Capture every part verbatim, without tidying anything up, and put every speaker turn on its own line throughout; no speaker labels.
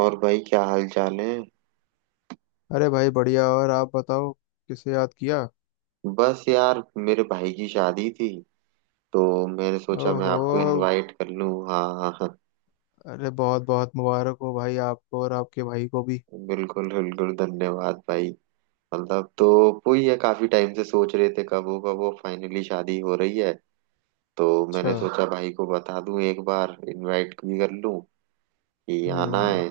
और भाई, क्या हाल चाल है?
अरे भाई बढ़िया। और आप बताओ किसे याद किया।
बस यार, मेरे भाई की शादी थी तो मैंने सोचा मैं आपको
ओहो।
इनवाइट कर लूं। हाँ हाँ हाँ,
अरे बहुत बहुत मुबारक हो भाई, आपको और आपके भाई को भी।
बिल्कुल बिल्कुल, धन्यवाद भाई। मतलब तो वही है, काफी टाइम से सोच रहे थे कब होगा, वो फाइनली शादी हो रही है। तो
अच्छा।
मैंने सोचा भाई को बता दूं, एक बार इनवाइट भी कर लूं कि आना
हम्म।
है।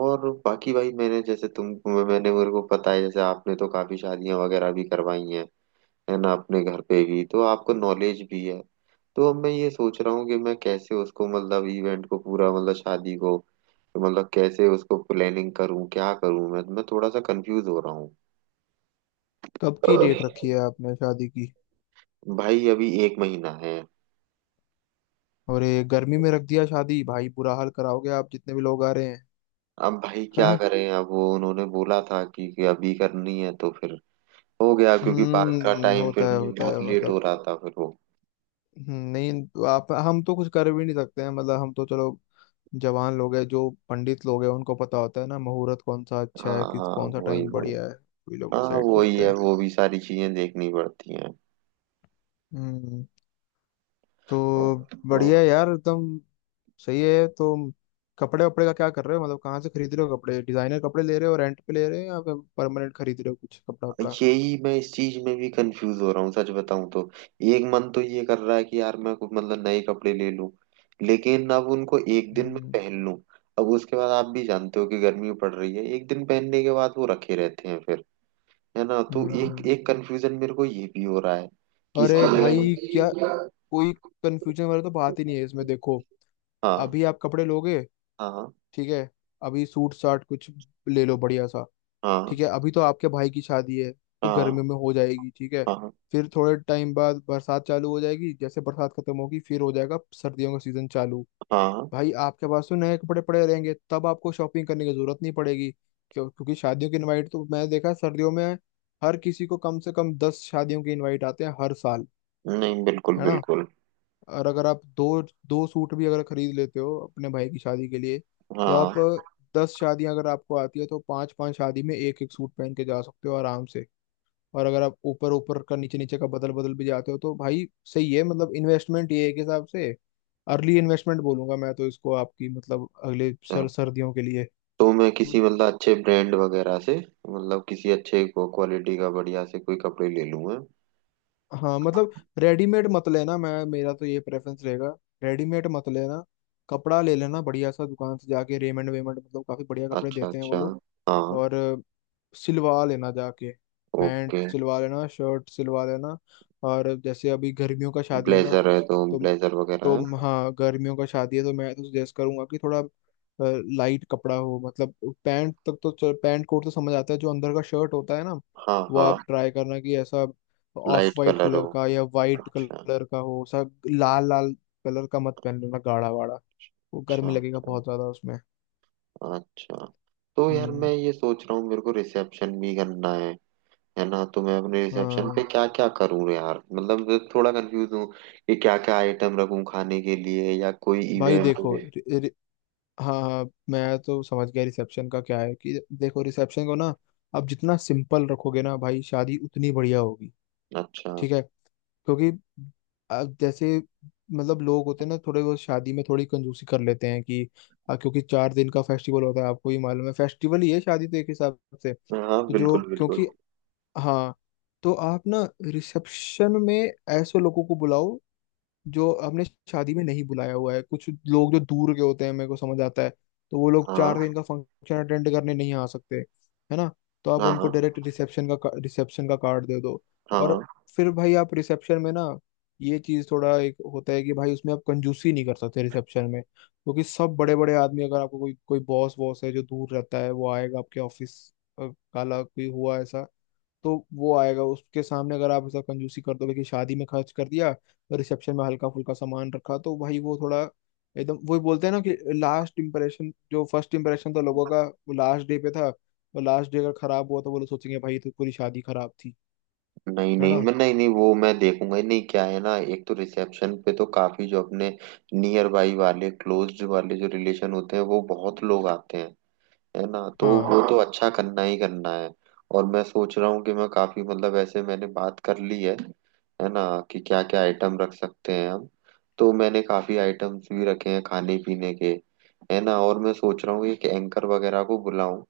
और बाकी भाई, मैंने जैसे तुम मैंने मेरे को पता है, जैसे आपने तो काफी शादियां वगैरह भी करवाई हैं, है ना, अपने घर पे भी, तो आपको नॉलेज भी है। तो अब मैं ये सोच रहा हूँ कि मैं कैसे उसको, मतलब इवेंट को पूरा, मतलब शादी को, मतलब कैसे उसको प्लानिंग करूँ, क्या करूँ, मैं मैं थोड़ा सा कंफ्यूज हो रहा हूँ।
कब की डेट रखी है आपने शादी की?
भाई, अभी एक महीना है।
और ये गर्मी में रख दिया शादी भाई, बुरा हाल कराओगे आप जितने भी लोग आ रहे हैं।
अब भाई क्या
हाँ।
करें, अब वो उन्होंने बोला था कि, कि अभी करनी है, तो फिर हो गया, क्योंकि बात का
हम्म
टाइम
होता
फिर
है होता है
बहुत लेट हो
मतलब।
रहा था, फिर वो।
हम्म, नहीं तो आप, हम तो कुछ कर भी नहीं सकते हैं मतलब, हम तो चलो। जवान लोग हैं जो पंडित लोग हैं, उनको पता होता है ना मुहूर्त कौन सा
हाँ,
अच्छा है, किस
हाँ
कौन सा
वही
टाइम
वही,
बढ़िया है, वही लोग
हाँ
डिसाइड
वही
करते
है,
हैं।
वो भी सारी चीजें देखनी पड़ती हैं।
हम्म तो बढ़िया
हाँ।
है यार एकदम। सही है, तो कपड़े वपड़े का क्या कर रहे हो? मतलब कहाँ से खरीद रहे हो कपड़े? डिजाइनर कपड़े ले रहे हो, रेंट पे ले रहे हो, या फिर परमानेंट खरीद रहे हो कुछ कपड़ा वपड़ा?
यही मैं इस चीज में भी कंफ्यूज हो रहा हूँ, सच बताऊं तो। एक मन तो ये कर रहा है कि यार मैं कुछ मतलब नए कपड़े ले लूं, लेकिन अब उनको एक दिन में
हम्म।
पहन लूं। अब उसके बाद आप भी जानते हो कि गर्मी पड़ रही है, एक दिन पहनने के बाद वो रखे रहते हैं फिर, है ना। तो एक
हम्म।
एक कंफ्यूजन मेरे को ये भी हो रहा है कि
अरे
इसकी जगह
भाई, क्या
मैं-
कोई कंफ्यूजन वाला तो बात ही नहीं है इसमें, देखो।
हाँ
अभी आप कपड़े लोगे,
हाँ
ठीक है। अभी सूट साट कुछ ले लो बढ़िया सा,
हाँ,
ठीक है। अभी तो आपके भाई की शादी है, तो
हाँ
गर्मियों में हो जाएगी, ठीक है।
हाँ
फिर थोड़े टाइम बाद बरसात चालू हो जाएगी, जैसे बरसात खत्म होगी फिर हो जाएगा सर्दियों का सीजन चालू।
हाँ,
भाई आपके पास तो नए कपड़े पड़े रहेंगे, तब आपको शॉपिंग करने की जरूरत नहीं पड़ेगी। क्यों? क्योंकि शादियों की इनवाइट तो मैंने देखा है, सर्दियों में हर किसी को कम से कम दस शादियों की इनवाइट आते हैं हर साल,
नहीं बिल्कुल
है ना।
बिल्कुल,
और अगर आप दो दो सूट भी अगर खरीद लेते हो अपने भाई की शादी के लिए, तो आप,
हाँ।
दस शादियां अगर आपको आती है तो पांच पांच शादी में एक एक सूट पहन के जा सकते हो आराम से। और अगर आप ऊपर ऊपर का नीचे नीचे का बदल बदल भी जाते हो तो भाई, सही है। मतलब इन्वेस्टमेंट ये एक हिसाब से अर्ली इन्वेस्टमेंट बोलूंगा मैं तो इसको आपकी, मतलब अगले
अच्छा।
सर सर्दियों के लिए।
तो मैं किसी मतलब अच्छे ब्रांड वगैरह से, मतलब किसी अच्छे क्वालिटी का बढ़िया से कोई कपड़े ले लूँ मैं।
हाँ मतलब, रेडीमेड मत लेना, मैं, मेरा तो ये प्रेफरेंस रहेगा, रेडीमेड मत लेना। कपड़ा ले लेना बढ़िया सा दुकान से जाके, रेमंड वेमंड, मतलब काफी बढ़िया कपड़े
अच्छा
देते हैं वो
अच्छा,
लोग।
हाँ,
और सिलवा लेना जाके, पैंट
ओके।
सिलवा लेना, शर्ट सिलवा लेना। और जैसे अभी गर्मियों का शादी है ना,
ब्लेजर है, तो
तो
ब्लेजर वगैरह है।
तो हाँ, गर्मियों का शादी है तो मैं तो सजेस्ट करूंगा कि थोड़ा लाइट कपड़ा हो। मतलब पैंट तक तो चल, पैंट कोट तो समझ आता है, जो अंदर का शर्ट होता है ना,
हाँ
वो
हाँ,
आप ट्राई करना कि ऐसा ऑफ
लाइट
वाइट
कलर हो।
कलर का या वाइट
अच्छा
कलर का हो। सब लाल लाल कलर का मत पहन लेना गाढ़ा वाढ़ा, वो
अच्छा
गर्मी लगेगा
अच्छा
बहुत ज्यादा उसमें।
अच्छा। तो यार मैं
हम्म
ये सोच रहा हूँ, मेरे को रिसेप्शन भी करना है है ना। तो मैं अपने रिसेप्शन पे
हाँ,
क्या क्या करूँ यार, मतलब थोड़ा कंफ्यूज हूँ कि क्या क्या आइटम रखूँ खाने के लिए, या कोई
भाई
इवेंट हो।
देखो। हाँ हाँ, मैं तो समझ गया रिसेप्शन का क्या है। कि देखो, रिसेप्शन को ना आप जितना सिंपल रखोगे ना भाई, शादी उतनी बढ़िया होगी,
अच्छा,
ठीक है। क्योंकि अब जैसे, मतलब लोग होते हैं ना थोड़े, वो शादी में थोड़ी कंजूसी कर लेते हैं कि, आ, क्योंकि चार दिन का फेस्टिवल होता है, आपको ही मालूम है, फेस्टिवल ही है शादी तो एक हिसाब से।
हाँ
तो जो
बिल्कुल बिल्कुल,
क्योंकि हाँ, तो आप ना रिसेप्शन में ऐसे लोगों को बुलाओ जो हमने शादी में नहीं बुलाया हुआ है, कुछ लोग जो दूर के होते हैं, मेरे को समझ आता है तो वो लोग
हाँ
चार दिन का फंक्शन अटेंड करने नहीं आ सकते, है ना। तो आप
हाँ
उनको
हाँ
डायरेक्ट रिसेप्शन का रिसेप्शन का कार्ड दे दो।
हाँ
और
हाँ।
फिर भाई आप रिसेप्शन में ना, ये चीज थोड़ा एक होता है कि भाई उसमें आप कंजूसी नहीं कर सकते रिसेप्शन में, क्योंकि सब बड़े बड़े आदमी, अगर आपको कोई कोई बॉस वॉस है जो दूर रहता है, वो आएगा, आपके ऑफिस काला कोई हुआ ऐसा, तो वो आएगा। उसके सामने अगर आप ऐसा कंजूसी कर दोगे कि शादी में खर्च कर दिया और रिसेप्शन में हल्का फुल्का सामान रखा तो भाई वो थोड़ा, एकदम वही बोलते हैं ना कि लास्ट इंप्रेशन, जो फर्स्ट इंप्रेशन था लोगों का, वो लास्ट डे पे था। वो लास्ट डे अगर खराब हुआ तो वो लोग सोचेंगे भाई तो पूरी शादी खराब थी।
नहीं
है
नहीं,
ना।
मैं, नहीं नहीं, वो मैं देखूंगा ही नहीं, क्या है ना, एक तो रिसेप्शन पे तो काफी जो अपने नियर बाई वाले, क्लोज्ड वाले जो रिलेशन होते हैं, वो बहुत लोग आते हैं, है ना। तो
हाँ।
वो तो अच्छा करना ही करना है। और मैं सोच रहा हूँ कि मैं काफी मतलब ऐसे मैंने बात कर ली है है ना, कि क्या क्या आइटम रख सकते हैं हम। तो मैंने काफी आइटम्स भी रखे हैं खाने पीने के, है ना। और मैं सोच रहा हूँ एक एंकर वगैरह को बुलाऊं।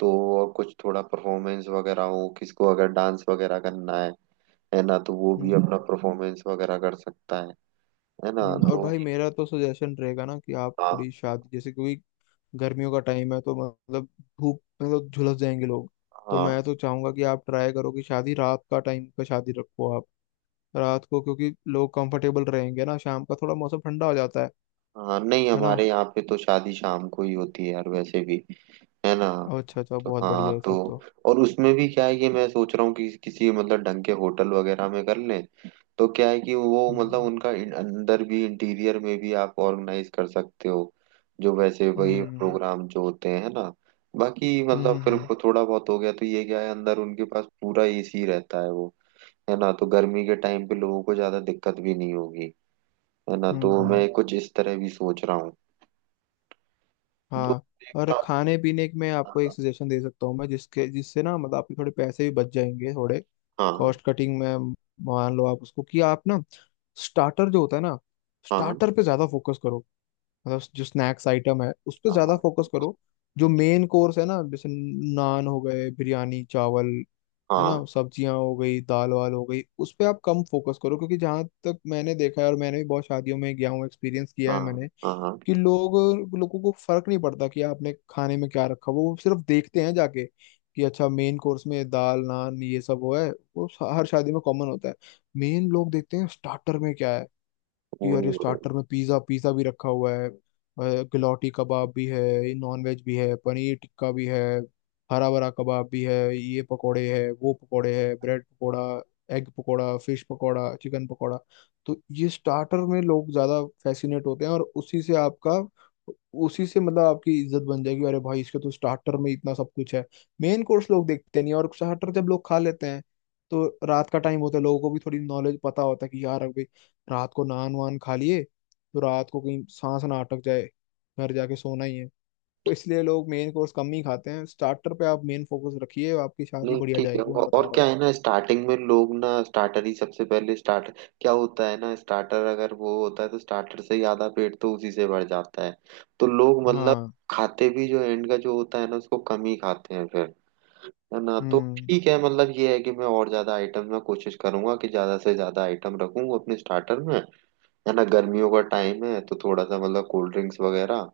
तो और कुछ थोड़ा परफॉर्मेंस वगैरह हो, किसको अगर डांस वगैरह करना है है ना, तो वो भी अपना
हम्म।
परफॉर्मेंस वगैरह कर सकता है है ना।
हम्म, और
तो
भाई मेरा तो सजेशन रहेगा ना कि आप
हाँ
थोड़ी शादी, जैसे क्योंकि गर्मियों का टाइम है, तो मतलब धूप में तो झुलस जाएंगे लोग। तो
हाँ
मैं तो चाहूंगा कि आप ट्राई करो कि शादी रात का टाइम पे, शादी रखो आप रात को, क्योंकि लोग कंफर्टेबल रहेंगे ना, शाम का थोड़ा मौसम ठंडा हो जाता है
हाँ, नहीं
है ना।
हमारे यहाँ पे तो शादी शाम को ही होती है यार, वैसे भी, है ना।
अच्छा अच्छा,
तो
बहुत
हाँ,
बढ़िया है
तो
फिर तो।
और उसमें भी क्या है, ये मैं सोच रहा हूँ कि किसी मतलब ढंग के होटल वगैरह में कर लें। तो क्या है कि वो मतलब
हम्म।
उनका इन- अंदर भी, इंटीरियर में भी आप ऑर्गेनाइज कर सकते हो, जो वैसे वही
हम्म।
प्रोग्राम जो होते हैं ना। बाकी
हम्म।
मतलब फिर
हम्म।
को थोड़ा बहुत हो गया तो ये क्या है, अंदर उनके पास पूरा एसी रहता है वो, है ना। तो गर्मी के टाइम पे लोगों को ज्यादा दिक्कत भी नहीं होगी, है ना।
हम्म।
तो
हम्म।
मैं कुछ इस तरह भी सोच रहा हूँ। दो
हाँ, और
देखता
खाने पीने में आपको एक
हूँ।
सजेशन दे सकता हूँ मैं, जिसके जिससे ना, मतलब आपके थोड़े पैसे भी बच जाएंगे, थोड़े
हाँ
कॉस्ट कटिंग में। मान लो आप उसको कि आप ना स्टार्टर, जो होता है ना
हाँ
स्टार्टर पे ज्यादा फोकस करो, मतलब जो स्नैक्स आइटम है उस पे ज्यादा
हाँ,
फोकस करो। जो मेन कोर्स है ना, जैसे नान हो गए, बिरयानी, चावल, है ना,
हाँ
सब्जियां हो गई, दाल वाल हो गई, उस पे आप कम फोकस करो। क्योंकि जहां तक मैंने देखा है, और मैंने भी बहुत शादियों में गया हूँ, एक्सपीरियंस किया
हाँ
है मैंने
हाँ, हाँ
कि लोग, लोगों को फर्क नहीं पड़ता कि आपने खाने में क्या रखा। वो सिर्फ देखते हैं जाके कि, अच्छा मेन कोर्स में दाल नान ये सब वो है, वो हर शादी में कॉमन होता है। मेन लोग देखते हैं स्टार्टर में क्या है। यार,
वही।
स्टार्टर में पिज्ज़ा पिज़्ज़ा भी रखा हुआ है, गलौटी कबाब भी है, नॉन वेज भी है, पनीर टिक्का भी है, हरा भरा कबाब भी है, ये पकोड़े है वो पकोड़े है, bread pakora, egg pakora, fish pakora, chicken pakora. तो ये स्टार्टर में लोग ज़्यादा फैसिनेट होते हैं, और उसी से आपका, उसी से मतलब आपकी इज्जत बन जाएगी, अरे भाई इसके तो स्टार्टर में इतना सब कुछ है। मेन कोर्स लोग देखते नहीं। और स्टार्टर जब लोग खा लेते हैं, तो रात का टाइम होता है, लोगों को भी थोड़ी नॉलेज पता होता है कि यार अभी रात को नान वान खा लिए तो रात को कहीं सांस ना अटक जाए, घर जाके सोना ही है। तो इसलिए लोग मेन कोर्स कम ही खाते हैं, स्टार्टर पे आप मेन फोकस रखिए, आपकी शादी
नहीं
बढ़िया
ठीक है,
जाएगी, मैं
वो-
बता
और
रहा
क्या
हूँ।
है ना, स्टार्टिंग में लोग ना स्टार्टर ही सबसे पहले स्टार्ट, क्या होता है ना, स्टार्टर अगर वो होता है तो स्टार्टर से ही आधा पेट तो उसी से भर जाता है। तो लोग मतलब
हाँ।
खाते भी जो एंड का जो होता है ना उसको कम ही खाते हैं फिर, है ना। तो
हम्म।
ठीक है, मतलब ये है कि मैं और ज्यादा आइटम में कोशिश करूंगा कि ज्यादा से ज्यादा आइटम रखूं अपने स्टार्टर में, है ना। गर्मियों का टाइम है तो थोड़ा सा मतलब कोल्ड ड्रिंक्स वगैरह,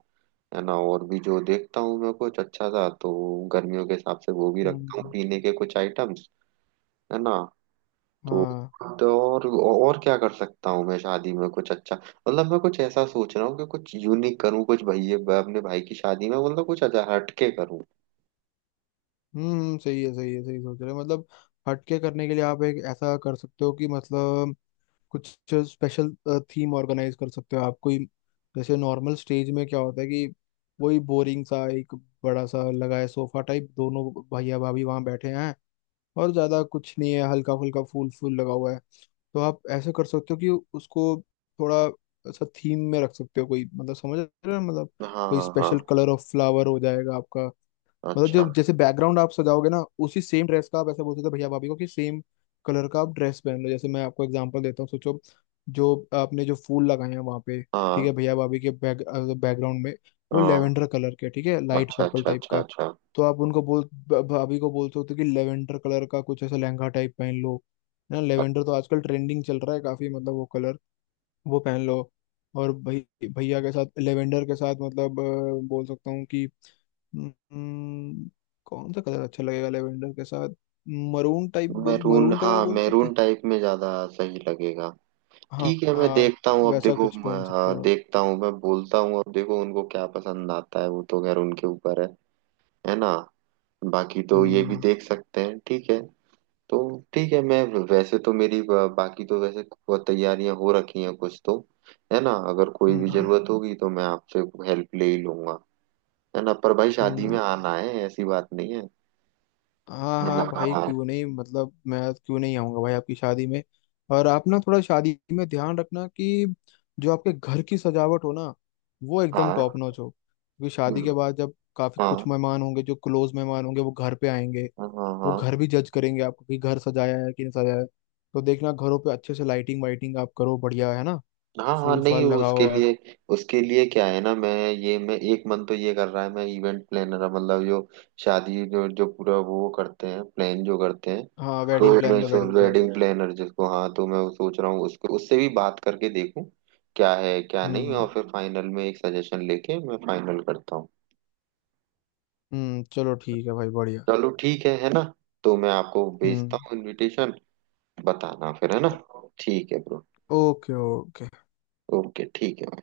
है ना। और भी जो देखता हूँ मैं कुछ अच्छा सा तो गर्मियों के हिसाब से वो भी रखता हूँ
हम्म।
पीने के कुछ आइटम, है ना। तो
हाँ।
तो और और क्या कर सकता हूँ मैं शादी में कुछ अच्छा, मतलब मैं कुछ ऐसा सोच रहा हूँ कि कुछ यूनिक करूँ, कुछ भैया अपने भाई की शादी में मतलब कुछ अच्छा हटके करूँ।
हम्म सही है सही है, सही सोच रहे हो। मतलब हटके करने के लिए आप एक ऐसा कर सकते हो कि मतलब, कुछ स्पेशल थीम ऑर्गेनाइज कर सकते हो आप कोई। जैसे नॉर्मल स्टेज में क्या होता है कि वही बोरिंग सा एक बड़ा सा लगा है सोफा टाइप, दोनों भैया भाभी वहां बैठे हैं, और ज़्यादा कुछ नहीं है, हल्का फुल्का फूल फूल लगा हुआ है। तो आप ऐसे कर सकते हो कि उसको थोड़ा ऐसा थीम में रख सकते हो कोई, मतलब समझ रहे हो मतलब, कोई
हाँ
स्पेशल
हाँ,
कलर ऑफ फ्लावर हो जाएगा आपका। मतलब
अच्छा,
जो जैसे बैकग्राउंड आप सजाओगे ना, उसी सेम ड्रेस का आप ऐसा बोलते थे भैया भाभी को कि सेम कलर का आप ड्रेस पहन लो। जैसे मैं आपको एग्जांपल देता हूँ, सोचो जो आपने जो फूल लगाए हैं वहाँ पे, ठीक
हाँ
है, भैया भाभी के बैक बैकग्राउंड में वो
हाँ,
लेवेंडर कलर के, ठीक है, लाइट
अच्छा
पर्पल
अच्छा
टाइप
अच्छा
का।
अच्छा।
तो आप उनको बोल भ- भाभी को बोलते हो कि लेवेंडर कलर का कुछ ऐसा लहंगा टाइप पहन लो ना। लेवेंडर तो आजकल ट्रेंडिंग चल रहा है काफी, मतलब वो कलर वो पहन लो। और भई भैया के साथ, लेवेंडर के साथ मतलब अ, बोल सकता हूँ कि हम्म, कौन सा कलर अच्छा लगेगा लेवेंडर के साथ? मरून टाइप, बोल
मैरून,
मरून कलर
हाँ,
बोल सकते
मैरून
हैं।
टाइप में ज्यादा सही लगेगा।
हाँ
ठीक है, मैं
हाँ,
देखता हूँ, अब
वैसा
देखो
कुछ
मैं,
पहन सकते
हाँ,
हो आप।
देखता हूँ, मैं बोलता हूँ, अब देखो उनको क्या पसंद आता है, वो तो खैर उनके ऊपर है है ना। बाकी तो ये भी
हम्म।
देख सकते हैं, ठीक है। तो ठीक है, मैं वैसे तो मेरी ब- बाकी तो वैसे को- तैयारियां हो रखी हैं कुछ तो, है ना। अगर कोई भी
हम्म।
जरूरत होगी तो मैं आपसे हेल्प ले ही लूंगा, है ना। पर भाई शादी में
हम्म।
आना है, ऐसी बात नहीं है,
हाँ
है ना।
हाँ भाई,
हाँ
क्यों नहीं, मतलब मैं क्यों नहीं आऊंगा भाई आपकी शादी में। और आप ना थोड़ा शादी में ध्यान रखना कि जो आपके घर की सजावट हो ना, वो एकदम
हाँ
टॉप नॉच हो, क्योंकि शादी के बाद जब काफी कुछ
हाँ,
मेहमान होंगे जो क्लोज मेहमान होंगे वो घर पे आएंगे,
हाँ हाँ
वो
हाँ
घर भी जज करेंगे आपको कि घर सजाया है कि नहीं सजाया है। तो देखना घरों पे अच्छे से लाइटिंग वाइटिंग आप करो बढ़िया, है ना,
हाँ हाँ,
फूल
नहीं
फाल लगाओ
उसके
आप।
लिए, उसके लिए क्या है ना, मैं ये मैं एक मन तो ये कर रहा है, मैं इवेंट प्लानर, मतलब जो शादी जो जो पूरा वो करते हैं, प्लान जो करते हैं,
हाँ,
तो
वेडिंग
मैं
प्लानर,
सोच
वेडिंग
वेडिंग
प्लानर।
प्लानर जिसको, हाँ, तो मैं वो सोच रहा हूँ उसको, उससे भी बात करके देखूँ क्या है क्या नहीं, और
हम्म।
फिर फाइनल में एक सजेशन लेके मैं फाइनल करता हूँ।
हम्म। चलो ठीक है भाई, बढ़िया।
चलो ठीक है है ना। तो मैं आपको
हम्म।
भेजता हूँ इनविटेशन, बताना फिर, है ना।
ओ-
ठीक है ब्रो,
ओके, ओके।
ओके ठीक है।